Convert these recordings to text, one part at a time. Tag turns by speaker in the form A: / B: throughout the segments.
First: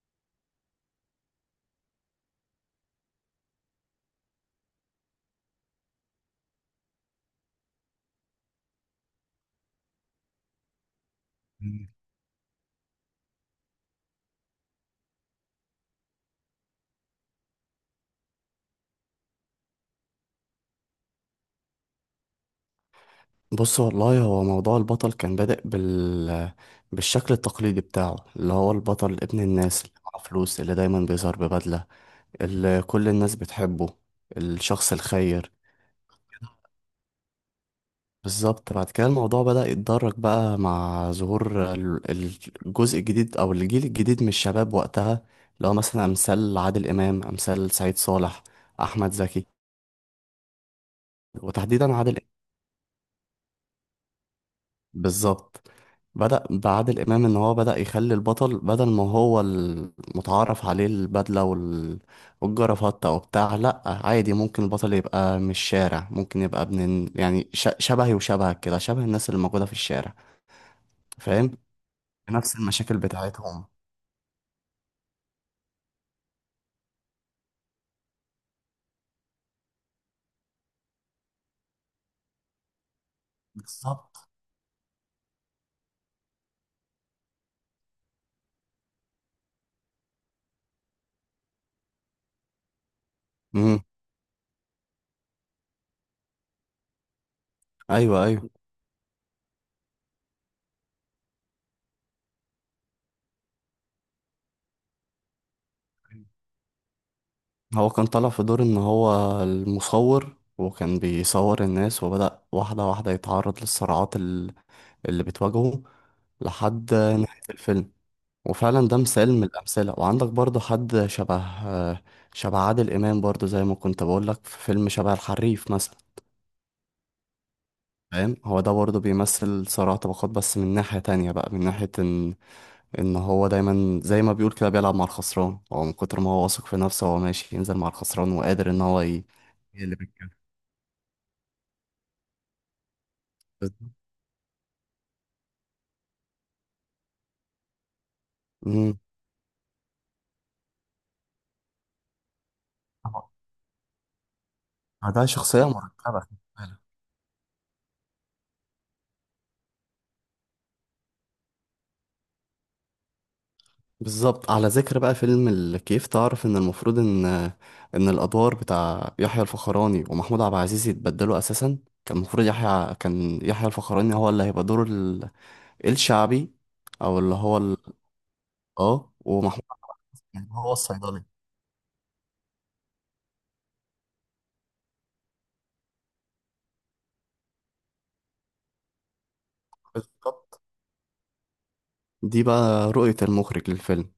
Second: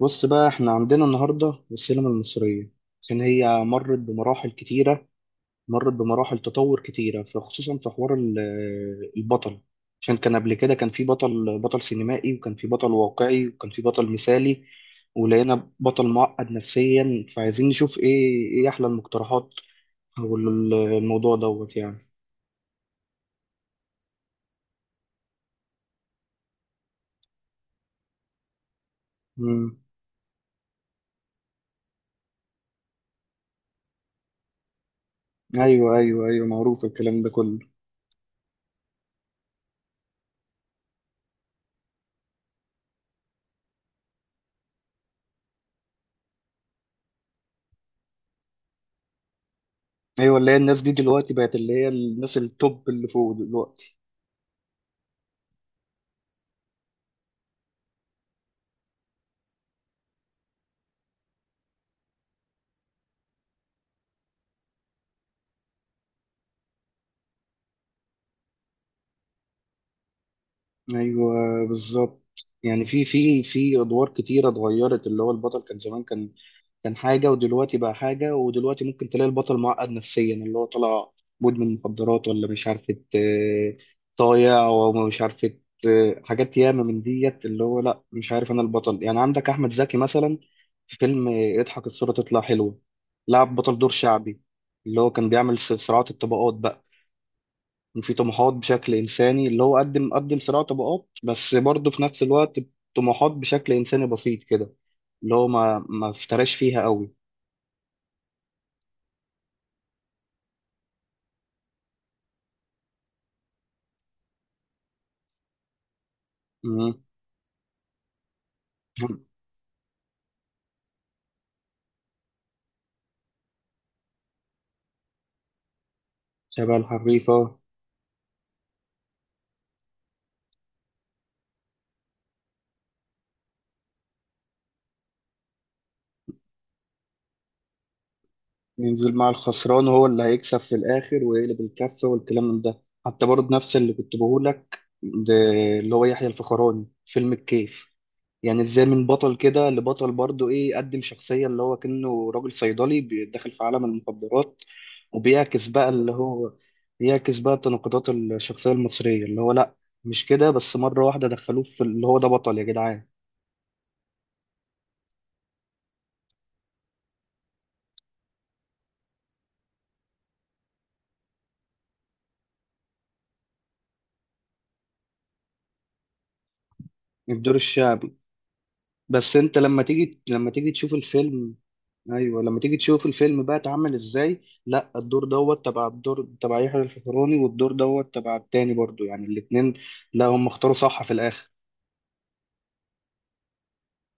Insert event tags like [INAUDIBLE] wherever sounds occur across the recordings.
A: بص بقى احنا عندنا النهارده السينما المصريه، عشان هي مرت بمراحل كتيره. مرت بمراحل تطور كتيره، فخصوصا في حوار البطل. عشان كان قبل كده كان في بطل
B: مم.
A: سينمائي، وكان في بطل واقعي، وكان في بطل مثالي. ولقينا بطل معقد نفسيا، فعايزين نشوف ايه احلى المقترحات، او الموضوع دوت يعني.
B: بص والله هو موضوع البطل كان بادئ بالشكل التقليدي بتاعه اللي هو البطل ابن
A: مم.
B: الناس اللي معاه فلوس اللي دايما بيظهر ببدلة اللي كل الناس بتحبه، الشخص الخير.
A: ايوه، ايوه، ايوه، معروف الكلام ده كله.
B: بالظبط، بعد كده الموضوع بدأ يتدرج بقى مع ظهور الجزء الجديد أو الجيل الجديد من الشباب وقتها، اللي هو مثلا أمثال عادل إمام، أمثال سعيد صالح، أحمد زكي،
A: ايوه، اللي هي الناس دي دلوقتي بقت اللي هي
B: وتحديدا عادل.
A: الناس التوب اللي فوق دلوقتي.
B: بالظبط، بدأ بعادل إمام إن هو بدأ يخلي البطل بدل ما هو المتعارف عليه البدلة والجرافطة وبتاع، لأ عادي ممكن البطل يبقى من الشارع، ممكن يبقى يعني شبهي وشبهك كده، شبه الناس اللي موجودة في الشارع. فاهم،
A: ايوه بالظبط.
B: نفس
A: يعني
B: المشاكل
A: في في
B: بتاعتهم.
A: في ادوار كتيره اتغيرت، اللي هو البطل كان زمان كان حاجه، ودلوقتي بقى حاجه، ودلوقتي ممكن تلاقي البطل معقد نفسيا اللي هو طلع مدمن مخدرات ولا مش عارفه،
B: بالظبط.
A: طايع ومش عارفه حاجات ياما من ديت، اللي هو لا مش عارف انا البطل. يعني عندك احمد زكي مثلا في فيلم اضحك الصوره تطلع حلوه، لعب بطل
B: امم.
A: دور شعبي، اللي هو كان بيعمل صراعات الطبقات بقى، وفي
B: أيوه أيوه.
A: طموحات بشكل انساني. اللي هو قدم صراع طبقات، بس برضه في نفس الوقت طموحات بشكل انساني بسيط كده، اللي هو ما افتراش فيها قوي.
B: هو كان طالع في دور إن هو المصور وكان بيصور الناس وبدأ واحدة واحدة يتعرض للصراعات اللي بتواجهه لحد
A: مم.
B: نهاية الفيلم. وفعلا ده مثال من الأمثلة، وعندك برضو حد شبه عادل إمام برضو، زي ما كنت بقولك، في فيلم شبه الحريف مثلا.
A: شبه الحريفة.
B: فاهم، هو ده برضو بيمثل صراع طبقات، بس من ناحية تانية بقى، من ناحية إن إن هو دايما زي ما بيقول كده بيلعب مع الخسران، هو من كتر ما هو واثق في نفسه هو ماشي ينزل مع الخسران وقادر إن هو
A: ينزل مع
B: هي
A: الخسران،
B: اللي
A: هو اللي
B: بتكلم.
A: هيكسب في الآخر ويقلب الكفة. والكلام من ده حتى برضه نفس اللي كنت بقولك ده، اللي هو يحيى الفخراني فيلم الكيف. يعني ازاي من بطل كده لبطل برضه ايه؟ قدم شخصية اللي هو كأنه راجل صيدلي بيدخل في عالم المخدرات،
B: ده شخصية
A: وبيعكس بقى اللي
B: مركبة.
A: هو بيعكس بقى تناقضات الشخصية المصرية، اللي هو لا مش كده بس، مرة واحدة دخلوه في اللي هو ده بطل يا جدعان.
B: بالظبط. على ذكر بقى فيلم الكيف، تعرف ان المفروض ان ان الادوار بتاع يحيى الفخراني ومحمود عبد العزيز يتبدلوا اساسا. كان المفروض يحيى، كان يحيى الفخراني هو اللي هيبقى دور الشعبي، او اللي
A: الدور
B: هو ال...
A: الشعبي.
B: اه
A: بس انت
B: ومحمود عبد
A: لما تيجي،
B: العزيز هو
A: تشوف
B: الصيدلي.
A: الفيلم، ايوه لما تيجي تشوف الفيلم بقى اتعمل ازاي، لا الدور دوت تبع، الدور تبع يحيى الفخراني، والدور دوت تبع التاني برضو، يعني الاتنين. لا هم
B: بالظبط.
A: اختاروا صح في الاخر.
B: دي بقى رؤية المخرج للفيلم.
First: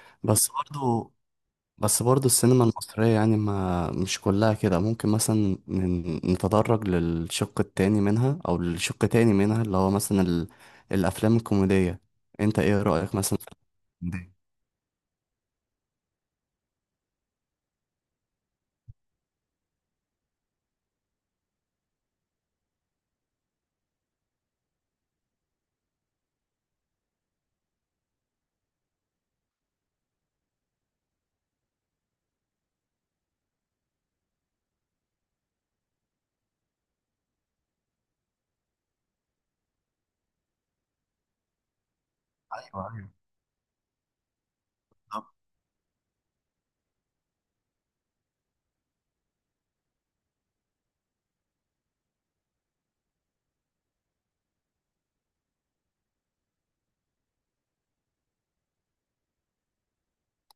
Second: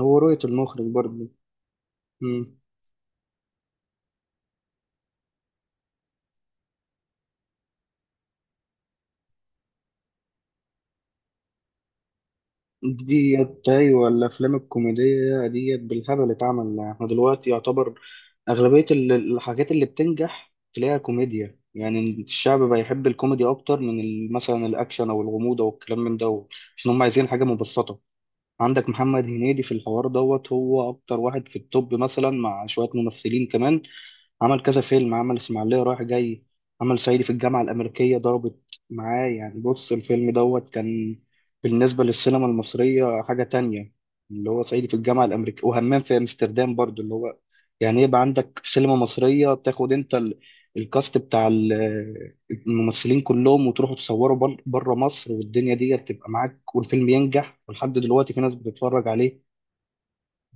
A: هو رؤية
B: بس
A: المخرج
B: برضو
A: برضو.
B: بس برضو
A: مم.
B: السينما المصرية يعني ما مش كلها كده، ممكن مثلا نتدرج للشق التاني منها أو لشق تاني منها، اللي هو مثلا الأفلام الكوميدية. أنت إيه رأيك مثلا في
A: ديت، ايوه
B: الكوميدية؟
A: الافلام الكوميديه ديت بالهبل اتعمل. احنا دلوقتي يعتبر اغلبيه الحاجات اللي بتنجح تلاقيها كوميديا. يعني الشعب بقى يحب الكوميدي اكتر من مثلا الاكشن او الغموض او الكلام من ده، عشان هم عايزين حاجه مبسطه. عندك محمد هنيدي في الحوار دوت هو اكتر واحد في التوب، مثلا مع شويه ممثلين كمان. عمل كذا فيلم، عمل اسماعيلية رايح جاي، عمل صعيدي في الجامعة الأمريكية. ضربت معاه يعني، بص الفيلم دوت كان بالنسبة للسينما المصرية حاجة تانية. اللي هو صعيدي في الجامعة الأمريكية، وهمام في أمستردام برضو، اللي هو يعني يبقى عندك في سينما مصرية تاخد أنت الكاست بتاع الممثلين كلهم، وتروحوا تصوروا بره مصر، والدنيا دي تبقى معاك، والفيلم ينجح ولحد دلوقتي في ناس بتتفرج عليه.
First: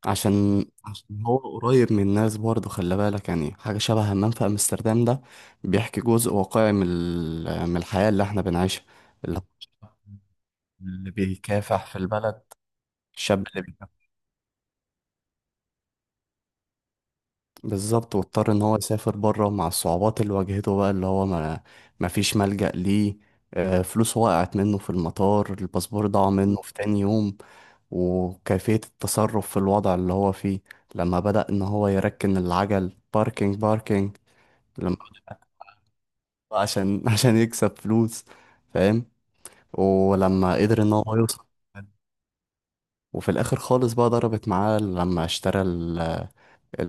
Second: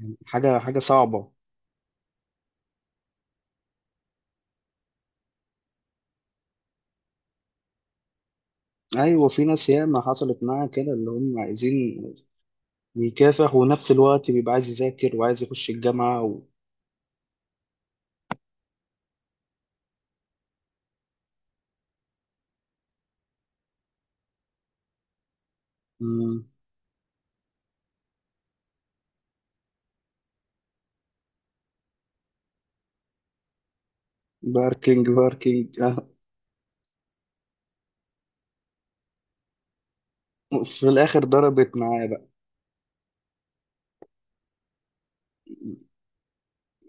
A: يعني حاجة
B: عشان
A: حاجة
B: عشان
A: صعبة.
B: هو قريب من الناس برضو، خلي بالك، يعني حاجة شبه همام في أمستردام ده بيحكي جزء واقعي من من الحياة اللي احنا بنعيشها.
A: ايوه
B: اللي هو
A: في ناس
B: الشاب
A: ياما حصلت معاها كده، اللي
B: اللي
A: هم
B: بيكافح في
A: عايزين
B: البلد، الشاب
A: بيكافح،
B: اللي
A: ونفس
B: بيكافح.
A: الوقت بيبقى عايز يذاكر وعايز يخش الجامعة و...
B: بالظبط، واضطر ان هو يسافر بره مع الصعوبات اللي واجهته بقى، اللي هو ما فيش ملجأ ليه. فلوسه وقعت منه في المطار، الباسبور ضاع
A: مم.
B: منه في تاني يوم، وكيفية التصرف في الوضع اللي هو فيه، لما بدأ ان هو يركن العجل، باركينج باركينج. لما
A: باركينج باركينج [LAUGHS]
B: عشان [LAUGHS] عشان يكسب فلوس، فاهم، ولما
A: آه.
B: قدر
A: في
B: ان هو
A: الآخر
B: يوصل.
A: ضربت
B: [LAUGHS]
A: معاه بقى،
B: وفي الاخر خالص بقى ضربت معاه لما اشترى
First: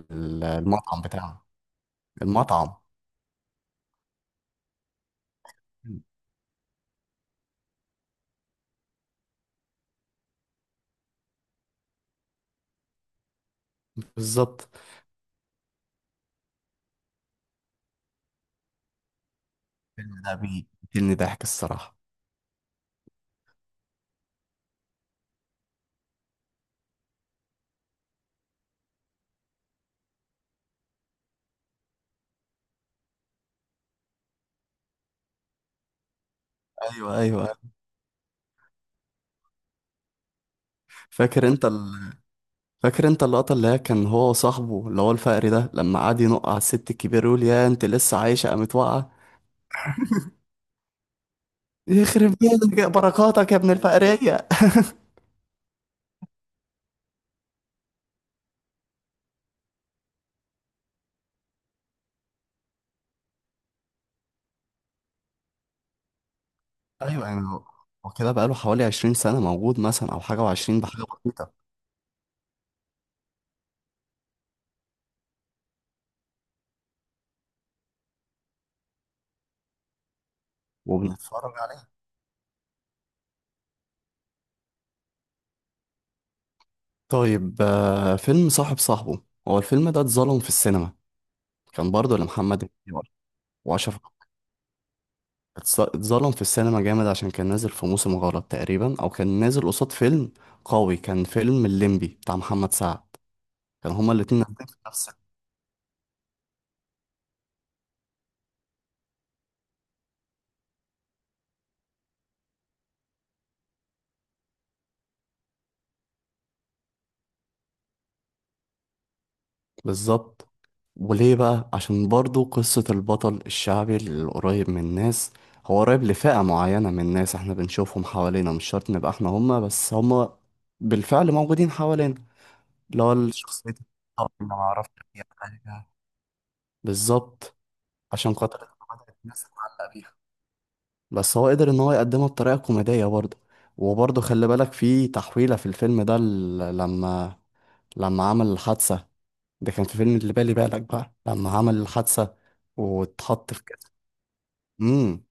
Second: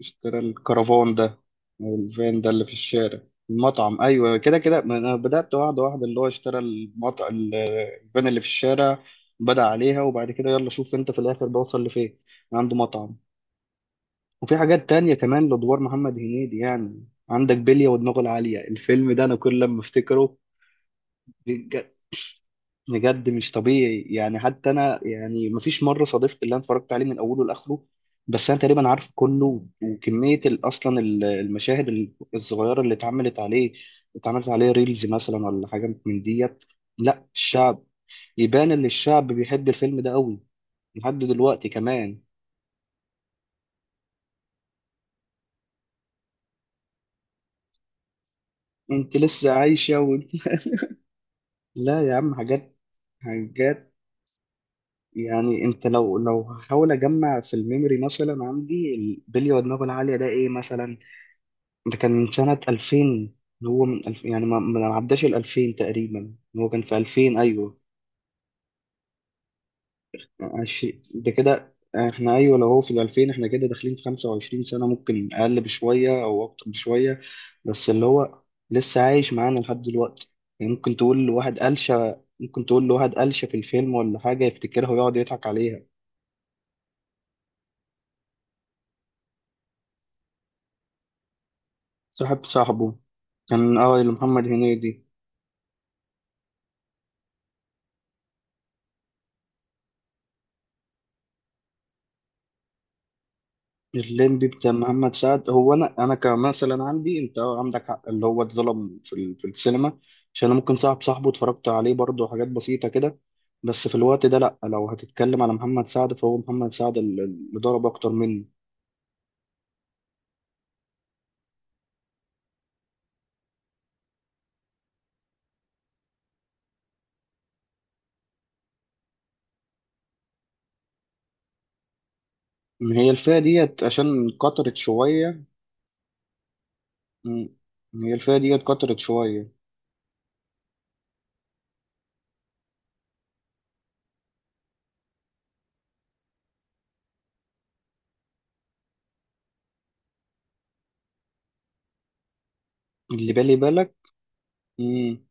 A: اشترى
B: المطعم
A: الكرفان ده،
B: بتاعه.
A: أو الفان ده اللي في
B: المطعم.
A: الشارع. المطعم أيوة، كده كده. ما أنا بدأت واحدة واحدة، اللي هو اشترى المطعم، الفان اللي في الشارع، بدأ عليها، وبعد كده يلا شوف أنت في الآخر بوصل لفين، عنده مطعم. وفي
B: بالظبط.
A: حاجات تانية كمان لأدوار محمد هنيدي يعني. عندك بلية ودماغه العالية. الفيلم ده أنا كل لما
B: الفيلم ده
A: أفتكره،
B: بيقتلني ضحك الصراحة.
A: بجد مش طبيعي. يعني حتى انا يعني مفيش مره صادفت اللي انا اتفرجت عليه من اوله لاخره، بس انا تقريبا عارف كله. وكميه اصلا المشاهد الصغيره اللي اتعملت عليه اتعملت عليه ريلز مثلا، ولا حاجه من ديت.
B: ايوه
A: لا
B: ايوه.
A: الشعب، يبان ان الشعب بيحب الفيلم ده قوي، لحد
B: فاكر وال- انت
A: دلوقتي
B: ال...
A: كمان.
B: فاكر انت اللقطة اللي هي كان هو وصاحبه اللي هو الفقري ده، لما قعد ينق على الست الكبيرة يقول يا انت لسه عايشة، قامت واقعة،
A: انت لسه عايشه، وانت [LAUGHS] لا يا عم،
B: يخرب
A: حاجات
B: بيتك يا بركاتك يا ابن
A: حاجات.
B: الفقرية.
A: يعني انت لو، هحاول اجمع في الميموري مثلا عندي، البلي ودماغه العاليه ده ايه مثلا؟ ده كان من سنة 2000. اللي هو من ألف، يعني ما عداش ال 2000 تقريبا، هو كان في
B: ايوه
A: 2000
B: يعني هو،
A: أيوه.
B: هو كده بقاله حوالي 20 سنة موجود مثلا او حاجة وعشرين، بحاجة
A: ده
B: بسيطة.
A: كده احنا، أيوه لو هو في ال 2000، احنا كده داخلين في 25 سنة، ممكن أقل بشوية أو أكتر بشوية. بس اللي هو لسه عايش معانا لحد دلوقتي. يعني ممكن تقول
B: وبنتفرج
A: لواحد
B: عليه.
A: قلشة، ممكن تقول لواحد قلشة في الفيلم ولا حاجة، يفتكرها ويقعد يضحك عليها.
B: طيب. فيلم صاحب صاحبه، هو الفيلم ده اتظلم في السينما، كان برضه
A: صاحب
B: لمحمد
A: صاحبه
B: إمام
A: كان،
B: واشرف.
A: اللي محمد هنيدي.
B: اتظلم في السينما جامد عشان كان نازل في موسم غلط تقريبا، او كان نازل قصاد فيلم قوي، كان فيلم الليمبي بتاع محمد سعد، كان هما الاتنين
A: الليمبي
B: نازلين
A: بتاع
B: في نفس
A: محمد سعد، هو انا، كمثلا عندي، انت عندك حق اللي هو اتظلم في في السينما. عشان انا ممكن صاحب صاحبه اتفرجت عليه برضه، حاجات بسيطه كده، بس في الوقت ده لا، لو هتتكلم على محمد سعد، فهو محمد سعد اللي ضرب اكتر منه.
B: بالظبط. وليه بقى؟ عشان برضو قصة البطل الشعبي القريب من الناس، هو قريب لفئة معينة من الناس احنا بنشوفهم حوالينا، مش شرط نبقى احنا هما، بس هما بالفعل موجودين حوالينا.
A: إن
B: اللي
A: هي
B: هو
A: الفئه
B: الشخصية
A: ديت
B: اللي
A: عشان كترت
B: معرفش فيها
A: شويه.
B: حاجة.
A: مم.
B: بالظبط.
A: إن هي
B: عشان
A: الفئه ديت
B: خاطر إحنا
A: كترت
B: بدأت الناس
A: شويه.
B: تتعلق بيها، بس هو قدر ان هو يقدمها بطريقه كوميديه برضه. وبرضه خلي بالك في تحويله في الفيلم ده، لما عمل الحادثه، ده كان في فيلم اللي بالي بالك بقى، لما عمل الحادثه
A: اللي
B: واتحط
A: بالي
B: في جسم.
A: بالك.
B: امم
A: مم.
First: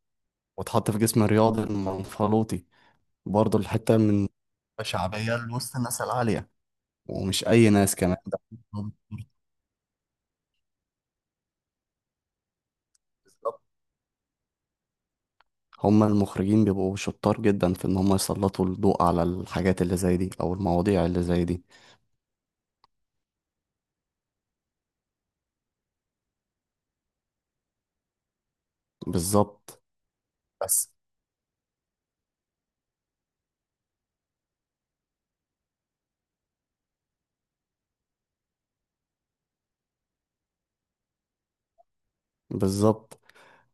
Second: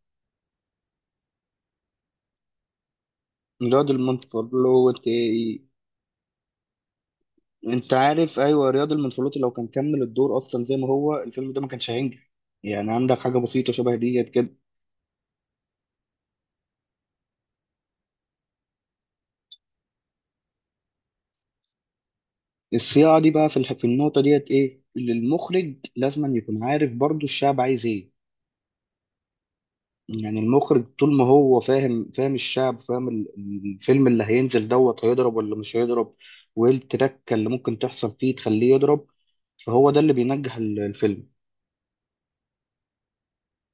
B: واتحط في جسم رياضي المنفلوطي، برضه
A: الواد
B: الحته من
A: المنفر له.
B: شعبيه لوسط الناس العاليه، ومش اي
A: انت
B: ناس كمان
A: عارف
B: ده.
A: ايوه، رياض المنفلوطي لو كان كمل الدور اصلا زي ما هو، الفيلم ده ما كانش هينجح. يعني عندك حاجه بسيطه شبه ديت كده.
B: هم المخرجين بيبقوا شطار جدا في ان هم يسلطوا الضوء على الحاجات اللي زي دي او المواضيع اللي زي دي.
A: الصياعه دي بقى في في النقطه ديت، ايه اللي المخرج لازم يكون عارف برضو الشعب عايز ايه.
B: بالظبط
A: يعني المخرج
B: بس
A: طول ما هو فاهم، الشعب، فاهم الفيلم اللي هينزل دوت هيضرب ولا مش هيضرب، وايه التركه اللي ممكن تحصل فيه تخليه يضرب. فهو ده اللي بينجح الفيلم.
B: بالظبط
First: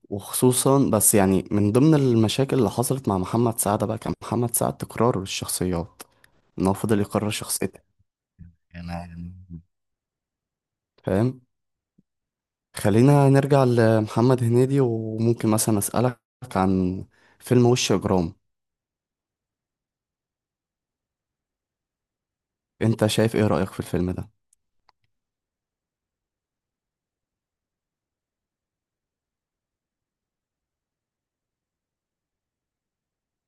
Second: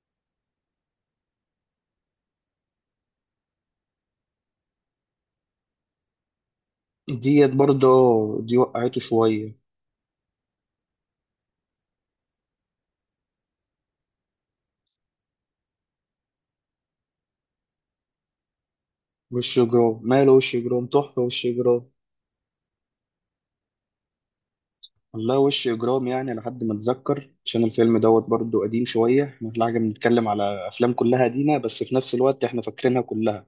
B: وخصوصا، بس يعني من ضمن المشاكل اللي حصلت مع محمد سعد بقى، كان محمد سعد تكرار الشخصيات، ان هو فضل يكرر
A: ديت
B: شخصيته
A: برضه، دي
B: يعني.
A: وقعته شويه.
B: فاهم. خلينا نرجع لمحمد هنيدي، وممكن مثلا اسألك عن فيلم وش اجرام.
A: وش جرام، ماله وش جرام، تحفه وش جرام.
B: انت شايف ايه رأيك في الفيلم ده؟
A: والله وش إجرام، يعني لحد ما أتذكر، عشان الفيلم دوت برضه قديم شوية. إحنا في الحاجة بنتكلم على أفلام كلها قديمة، بس في نفس الوقت إحنا فاكرينها كلها.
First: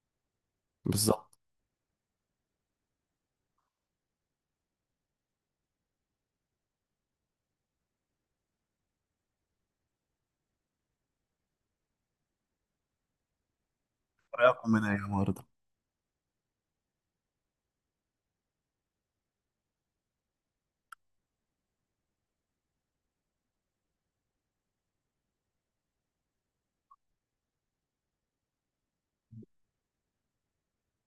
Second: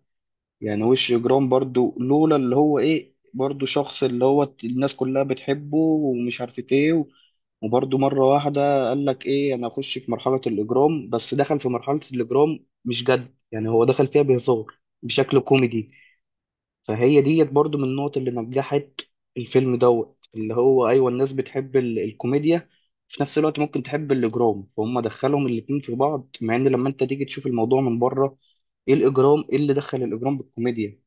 A: يعني وش
B: بالظبط،
A: إجرام برضه، لولا اللي هو إيه برضه، شخص اللي هو الناس كلها بتحبه ومش عارفة إيه. وبرضه مرة واحدة قال لك إيه، أنا أخش في مرحلة الإجرام، بس دخل في مرحلة الإجرام مش جد، يعني هو دخل فيها بهزار،
B: رأيكم من يا
A: بشكل
B: مرضى.
A: كوميدي. فهي ديت برضو من النقط اللي نجحت الفيلم دوت. اللي هو ايوه، الناس بتحب الكوميديا، في نفس الوقت ممكن تحب الاجرام، فهم دخلهم الاتنين في بعض. مع ان لما انت تيجي تشوف الموضوع من بره، ايه الاجرام، ايه اللي دخل الاجرام بالكوميديا؟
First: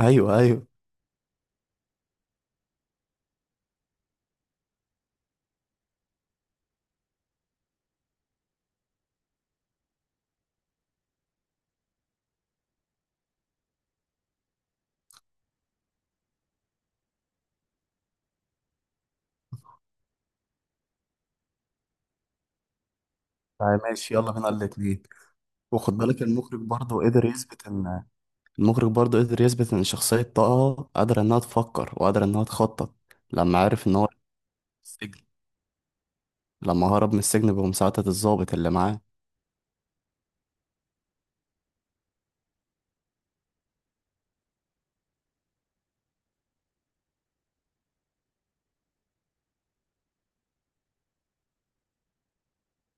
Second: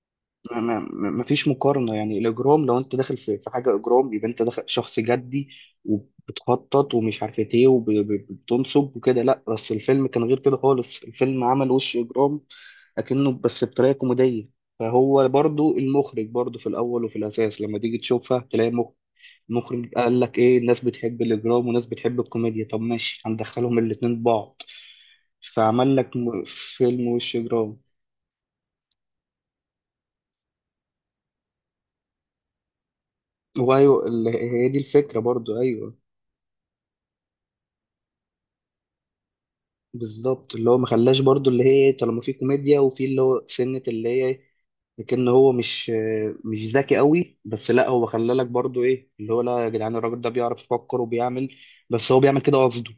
B: ايوه ايوه.
A: ما فيش مقارنة، يعني الإجرام لو أنت داخل في حاجة إجرام، يبقى أنت داخل شخص جدي وبتخطط ومش عارف إيه وبتنصب وكده. لأ، بس الفيلم كان غير كده خالص، الفيلم عمل وش إجرام أكنه، بس بطريقة كوميدية. فهو برضو المخرج برضو في الأول وفي الأساس، لما تيجي تشوفها تلاقي المخرج قال لك إيه، الناس بتحب الإجرام، وناس بتحب الكوميديا، طب ماشي هندخلهم
B: طيب ماشي
A: الاتنين
B: يلا بينا
A: ببعض،
B: الاتنين.
A: فعمل
B: وخد
A: لك
B: بالك المخرج برضه
A: فيلم
B: قدر
A: وش
B: يثبت
A: إجرام.
B: ان المخرج برضه قدر يثبت إن شخصية طه قادرة إنها تفكر وقادرة إنها تخطط، لما عرف إن
A: وأيوه
B: هو
A: هي دي الفكرة
B: السجن،
A: برضو، أيوه
B: لما هرب من السجن بمساعدة الضابط اللي معاه.
A: بالظبط. اللي هو ما خلاش برضو، اللي هي طالما في كوميديا وفي اللي هو سنة اللي هي، لكن هو مش ذكي قوي، بس لا هو خلالك برضو ايه اللي هو، لا يا جدعان الراجل ده بيعرف يفكر وبيعمل، بس هو بيعمل كده قصده.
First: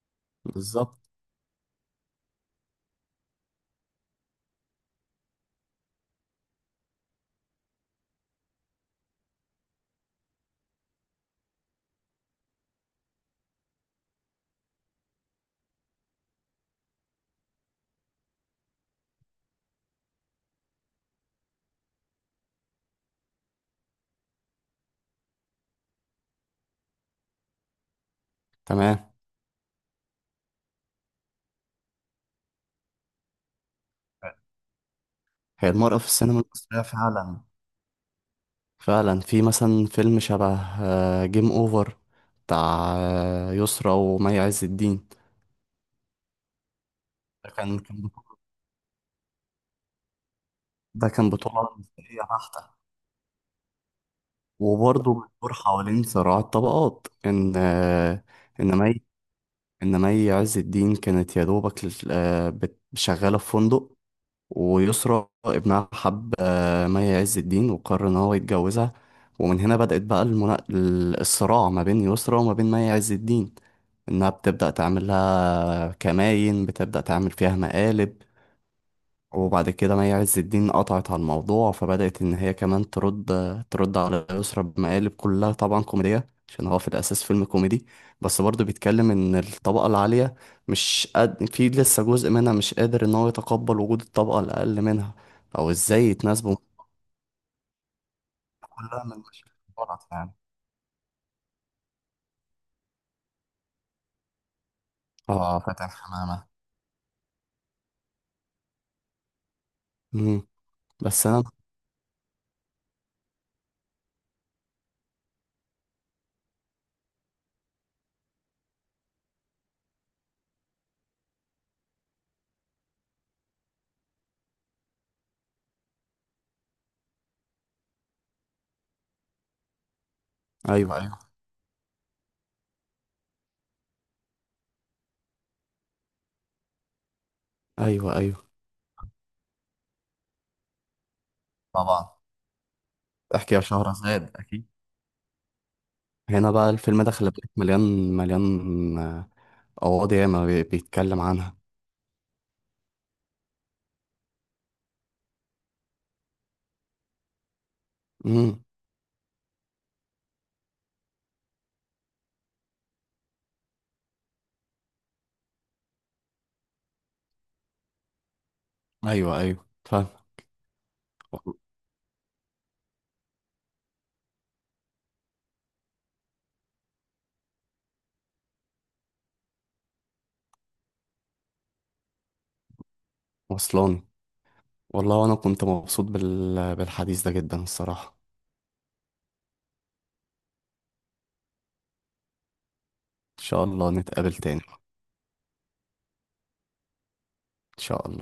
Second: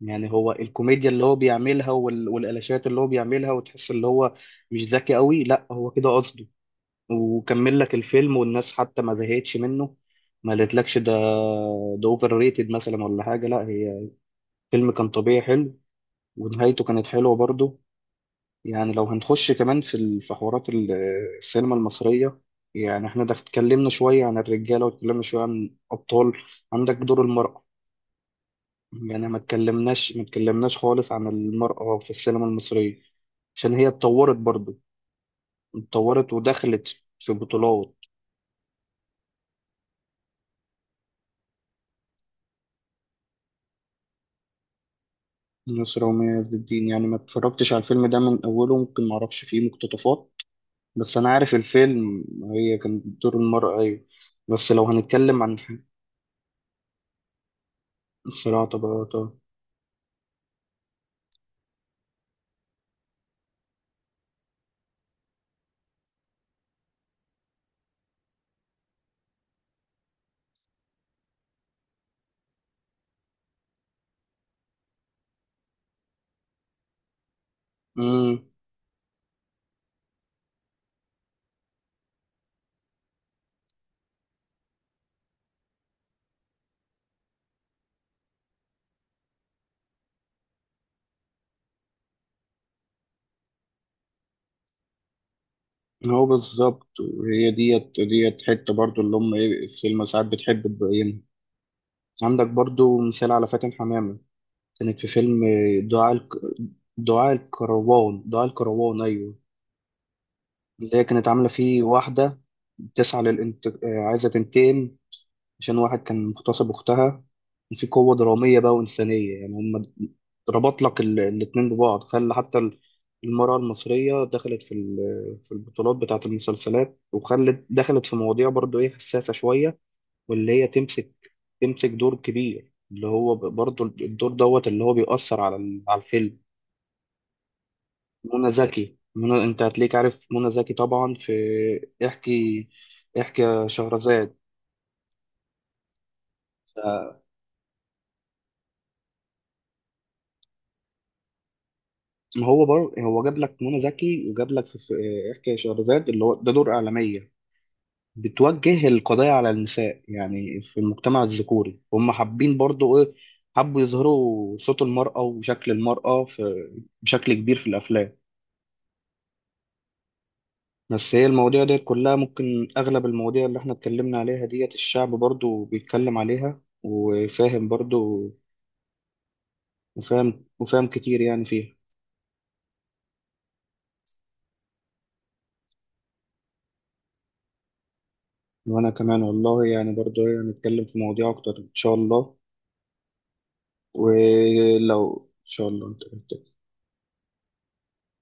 A: يعني هو
B: بالظبط.
A: الكوميديا اللي هو بيعملها، وال- والقلاشات اللي هو بيعملها، وتحس اللي هو مش ذكي قوي، لا هو كده قصده. وكمل لك الفيلم، والناس حتى ما زهقتش منه، ما قالتلكش ده، ده اوفر ريتد مثلا ولا حاجة. لا، هي الفيلم كان طبيعي حلو، ونهايته كانت حلوة برضه. يعني لو هنخش كمان في في حوارات السينما المصرية، يعني احنا ده اتكلمنا شوية عن الرجالة، واتكلمنا شوية عن أبطال، عندك دور المرأة.
B: تمام.
A: يعني ما اتكلمناش خالص عن المرأة في السينما المصرية، عشان هي اتطورت برضو.
B: هي المرأة في
A: اتطورت
B: السينما المصرية
A: ودخلت في
B: فعلا،
A: بطولات.
B: فعلا في مثلا فيلم شبه جيم أوفر بتاع يسرا ومي عز الدين.
A: نصر ومية عز الدين، يعني ما
B: ده
A: اتفرجتش
B: كان
A: على
B: كان
A: الفيلم ده
B: بطولة-
A: من أوله، ممكن ما أعرفش فيه مقتطفات،
B: ده
A: بس أنا
B: كان
A: عارف
B: بطولة مصرية
A: الفيلم،
B: بحتة.
A: هي كانت دور المرأة أيوة. بس لو
B: وبرضه
A: هنتكلم
B: بتدور
A: عن
B: حوالين صراع الطبقات إن آه،
A: الصراع
B: إن مي
A: طبعا.
B: إنما هي عز الدين كانت يا دوبك شغالة في فندق، ويسرى ابنها حب مي عز الدين وقرر إن هو يتجوزها. ومن هنا بدأت بقى الصراع ما بين يسرى وما بين مي عز الدين، إنها بتبدأ تعمل لها كماين، بتبدأ تعمل فيها مقالب.
A: طبعا
B: وبعد كده مي عز الدين قطعت على الموضوع، فبدأت إن هي كمان ترد، ترد على يسرا بمقالب كلها طبعا كوميدية عشان هو في الأساس فيلم كوميدي. بس برضه بيتكلم إن الطبقة العالية مش قد في، لسه جزء منها مش قادر إن هو يتقبل وجود الطبقة الأقل منها، أو إزاي
A: هو
B: يتناسبوا،
A: بالظبط، وهي ديت حتة برضو
B: كلها
A: اللي
B: من
A: هم
B: مشاكل
A: ايه السينما
B: غلط
A: ساعات
B: يعني.
A: بتحب تبينها. عندك برضو مثال على فاتن حمامة، كانت في فيلم
B: اه، فاتن
A: دعاء الك...
B: حمامة.
A: دعاء الكروان. دعاء الكروان أيوه،
B: مم.
A: اللي هي
B: بس
A: كانت
B: أنا.
A: عاملة فيه واحدة بتسعى للانت... آه، عايزة تنتقم، عشان واحد كان مغتصب أختها. في قوة درامية بقى وإنسانية، يعني هم ربط لك الاتنين ببعض، خلى حتى المرأة المصرية دخلت في في البطولات بتاعة المسلسلات، دخلت في مواضيع برضو إيه حساسة شوية، واللي هي
B: أيوه أيوه.
A: تمسك دور كبير، اللي هو برضو الدور دوت اللي هو بيأثر على على الفيلم.
B: أيوه أيوه.
A: منى زكي، أنت هتلاقيك عارف منى زكي طبعا في
B: طبعا.
A: احكي، احكي
B: احكي يا
A: يا
B: شهرزاد،
A: شهرزاد.
B: أكيد. هنا بقى الفيلم ده خلي بالك مليان، مليان قواضي ياما بيتكلم عنها.
A: ما هو برضه هو جاب لك منى زكي، وجاب لك في احكي يا شهرزاد، اللي هو ده دور اعلاميه
B: امم.
A: بتوجه القضايا على النساء. يعني في المجتمع الذكوري هم حابين برضه ايه، حبوا يظهروا صوت المراه وشكل المراه في بشكل كبير في الافلام.
B: ايوه ايوه، فاهم.
A: بس هي المواضيع ديت كلها ممكن، اغلب المواضيع اللي احنا اتكلمنا عليها ديت، الشعب برضه بيتكلم عليها وفاهم برضه، وفاهم كتير يعني فيها.
B: وصلاني. والله وانا كنت مبسوط بالحديث ده جدا الصراحة.
A: وانا كمان والله، يعني برضه هنتكلم في مواضيع اكتر ان شاء الله.
B: ان شاء الله نتقابل تاني.
A: ولو ان شاء الله انت
B: ان شاء الله.